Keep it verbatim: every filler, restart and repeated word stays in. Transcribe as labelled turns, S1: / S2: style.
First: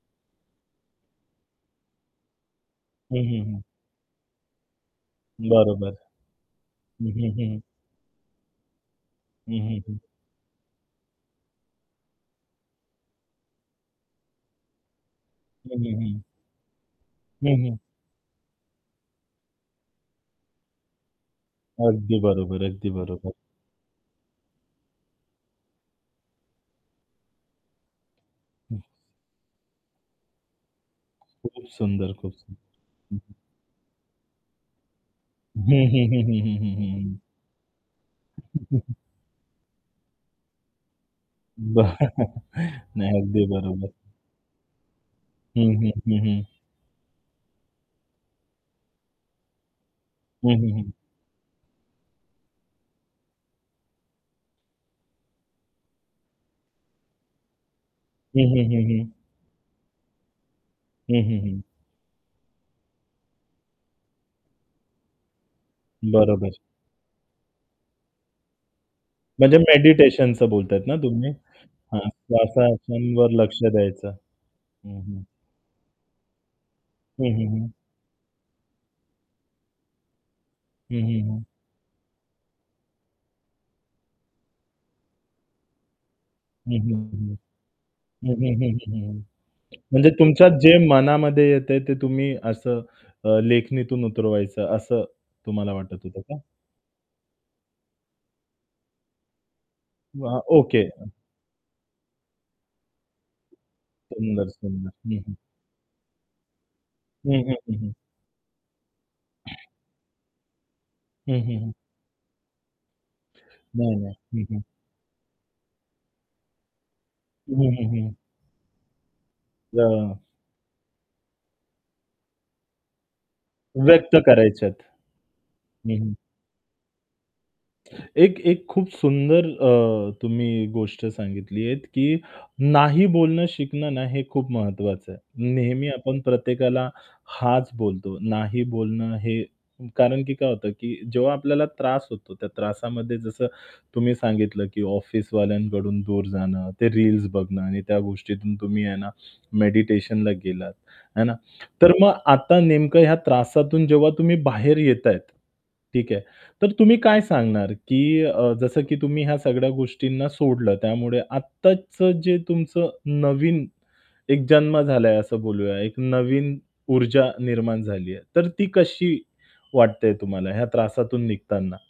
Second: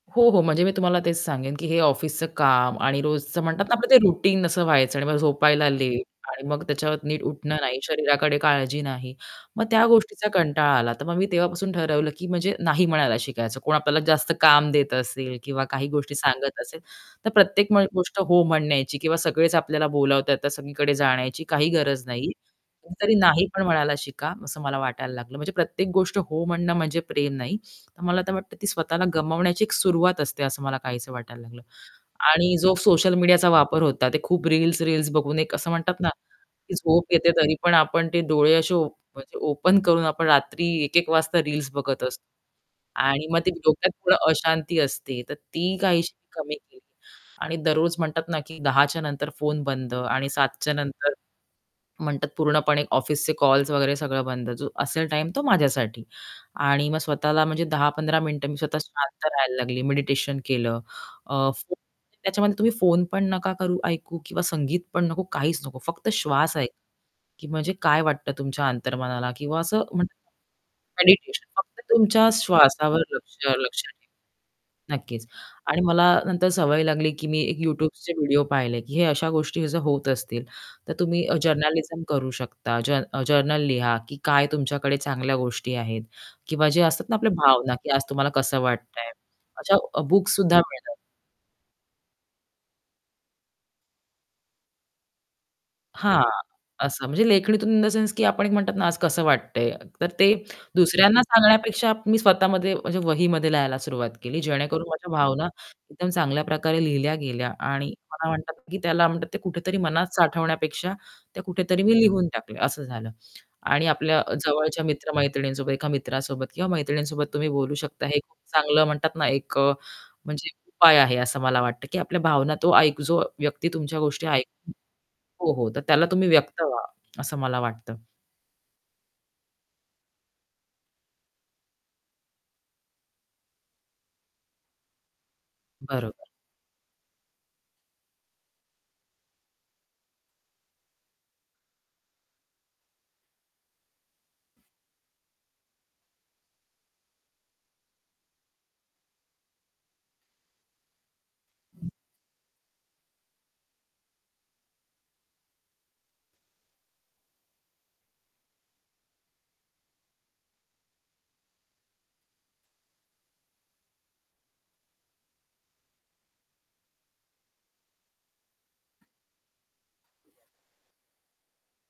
S1: हो, हो. म्हणजे मी तुम्हाला तेच सांगेन की हे ऑफिसच काम आणि
S2: हं,
S1: रोजचं
S2: हं, हं.
S1: म्हणतात ना, आपलं ते रुटीन असं व्हायचं आणि मग झोपायला
S2: बरोबर.
S1: लेट आणि मग त्याच्यावर
S2: हं,
S1: नीट
S2: हं,
S1: उठणं
S2: हं.
S1: नाही, शरीराकडे काळजी नाही,
S2: हं,
S1: मग
S2: हं,
S1: त्या
S2: हं.
S1: गोष्टीचा कंटाळा आला. तर मग मी तेव्हापासून ठरवलं की म्हणजे नाही म्हणायला शिकायचं. कोण आपल्याला जास्त काम देत असेल किंवा
S2: हं,
S1: काही
S2: हं,
S1: गोष्टी
S2: हं.
S1: सांगत असेल. तर
S2: हं,
S1: प्रत्येक
S2: हं.
S1: म गोष्ट हो म्हणायची किंवा सगळेच आपल्याला बोलावतात तर सगळीकडे जाण्याची काही गरज
S2: अगदी
S1: नाही.
S2: बरोबर, अगदी
S1: कधीतरी
S2: बरोबर.
S1: नाही पण म्हणायला शिका असं मला वाटायला लागलं. म्हणजे प्रत्येक गोष्ट हो म्हणणं म्हणजे प्रेम नाही, तर मला वाटतं ती
S2: हं.
S1: स्वतःला गमावण्याची सुरुवात असते, असं मला काहीसं वाटायला लागलं.
S2: खूप सुंदर, खूप
S1: आणि
S2: सुंदर.
S1: जो सोशल
S2: हं, हं.
S1: मीडियाचा वापर होता ते खूप रील्स-रील्स बघून एक
S2: हं,
S1: असं म्हणतात
S2: हं,
S1: ना,
S2: हं, हं, हं,
S1: की
S2: हं, हं,
S1: झोप
S2: हं.
S1: येते तरी पण आपण ते डोळे असे ओप म्हणजे ओपन करून आपण रात्री एक एक वाजता रील्स बघत असतो.
S2: बरं नाही.
S1: आणि मग
S2: अगदी
S1: ते
S2: बरोबर.
S1: डोक्यात थोडं अशांती असते, तर
S2: हं,
S1: ती
S2: हं,
S1: काहीशी
S2: हं, हं.
S1: कमी केली आणि दररोज म्हणतात ना, की दहा च्या नंतर फोन बंद आणि सात
S2: हं,
S1: च्या
S2: हं, हं.
S1: नंतर, म्हणतात पूर्णपणे ऑफिसचे कॉल्स वगैरे सगळं बंद, जो असेल टाईम तो माझ्यासाठी. आणि मग स्वतःला म्हणजे दहा पंधरा
S2: हं,
S1: मिनिटं मी
S2: हं,
S1: स्वतः
S2: हं, हं.
S1: शांत राहायला लागली, मेडिटेशन केलं.
S2: हं,
S1: अ,
S2: हं, हं.
S1: फोन त्याच्यामध्ये तुम्ही फोन पण नका करू, ऐकू किंवा संगीत पण नको, काहीच नको. फक्त
S2: बरोबर.
S1: श्वास ऐका की म्हणजे काय वाटतं तुमच्या अंतर्मनाला
S2: म्हणजे
S1: किंवा असं, म्हणतात
S2: मेडिटेशनच बोलताहेत ना
S1: ना,
S2: तुम्ही?
S1: मेडिटेशन फक्त
S2: हां,
S1: तुमच्या श्वासावर
S2: श्वासांवर
S1: लक्ष
S2: लक्ष
S1: लक्ष
S2: द्यायचं.
S1: ठेवा.
S2: हं, हं.
S1: नक्कीच आणि मला नंतर सवय लागली
S2: हं,
S1: की मी
S2: हं,
S1: एक
S2: हं.
S1: YouTubeचे व्हिडिओ पाहिले की हे अशा गोष्टी जर होत असतील, तर
S2: हं, हं,
S1: तुम्ही अ,
S2: हं.
S1: जर्नालिझम करू शकता. जन जर्नल लिहा की काय तुमच्याकडे चांगल्या गोष्टी आहेत किंवा
S2: हं,
S1: जे
S2: हं,
S1: असतात ना, आपल्या
S2: हं,
S1: भावना की आज तुम्हाला
S2: हं, हं,
S1: कसं
S2: हं, हं,
S1: वाटतंय
S2: हं.
S1: अशा
S2: म्हणजे
S1: बुक्स
S2: तुमच्या
S1: सुद्धा
S2: जे
S1: मिळतात.
S2: मनामध्ये येतंय ते तुम्ही असं अ, लेखणीतून उतरवायचं असं तुम्हाला वाटत होतं
S1: हां.
S2: का?
S1: असं म्हणजे लेखणीतून इन द सेन्स की आपण एक म्हणतात ना, आज कसं वाटतंय. तर ते
S2: वाह! ओके. हं.
S1: दुसऱ्यांना सांगण्यापेक्षा मी स्वतःमध्ये म्हणजे वहीमध्ये लिहायला सुरुवात केली,
S2: सुंदर,
S1: जेणेकरून
S2: सुंदर.
S1: माझ्या
S2: हं, हं.
S1: भावना एकदम चांगल्या प्रकारे लिहिल्या
S2: हं,
S1: गेल्या
S2: हं, हं,
S1: आणि
S2: हं.
S1: मला म्हणतात की त्याला म्हणतात ते कुठेतरी मनात साठवण्यापेक्षा
S2: हं,
S1: त्या
S2: हं, हं.
S1: कुठेतरी मी लिहून टाकल्या असं झालं. आणि
S2: नाही,
S1: आपल्या
S2: नाही. हं, हं.
S1: जवळच्या मित्र-मैत्रिणींसोबत एका मित्रासोबत किंवा मैत्रिणींसोबत तुम्ही
S2: हं,
S1: बोलू
S2: हं,
S1: शकता,
S2: हं.
S1: हे खूप चांगलं म्हणतात ना, एक अ,
S2: वाह.
S1: म्हणजे एक उपाय आहे असं मला वाटतं की आपल्या भावना तो एक जो व्यक्ती तुमच्या
S2: व्यक्त
S1: गोष्टी
S2: करायच्या
S1: ऐकतो
S2: आहेत.
S1: हो, हो. तर त्याला
S2: हं.
S1: तुम्ही व्यक्त व्हा असं मला वाटतं.
S2: एक एक खूप सुंदर अ, तुम्ही गोष्ट सांगितली आहेत की नाही बोलणं शिकणं ना, हे खूप महत्त्वाचं आहे. नेहमी आपण
S1: बरोबर.
S2: प्रत्येकाला हांच बोलतो. नाही बोलणं हे कारण की काय होतं की जेव्हा आपल्याला त्रास होतो त्या त्रासामध्ये जसं तुम्ही सांगितलं की ऑफिसवाल्यांकडून दूर जाणं, ते रील्स बघणं आणि त्या गोष्टीतून तुम्ही आहे ना, मेडिटेशनला गेलात, आहे ना? तर मग आता नेमकं ह्या त्रासातून जेव्हा तुम्ही बाहेर येत आहेत ठीक आहे, तर तुम्ही काय सांगणार की अ, जसं की तुम्ही ह्या सगळ्या गोष्टींना सोडलं त्यामुळे आत्ताचं जे तुमचं नवीन एक जन्म झालाय असं बोलूया. एक नवीन ऊर्जा निर्माण झाली आहे, तर ती कशी वाटते तुम्हाला ह्या त्रासातून निघताना?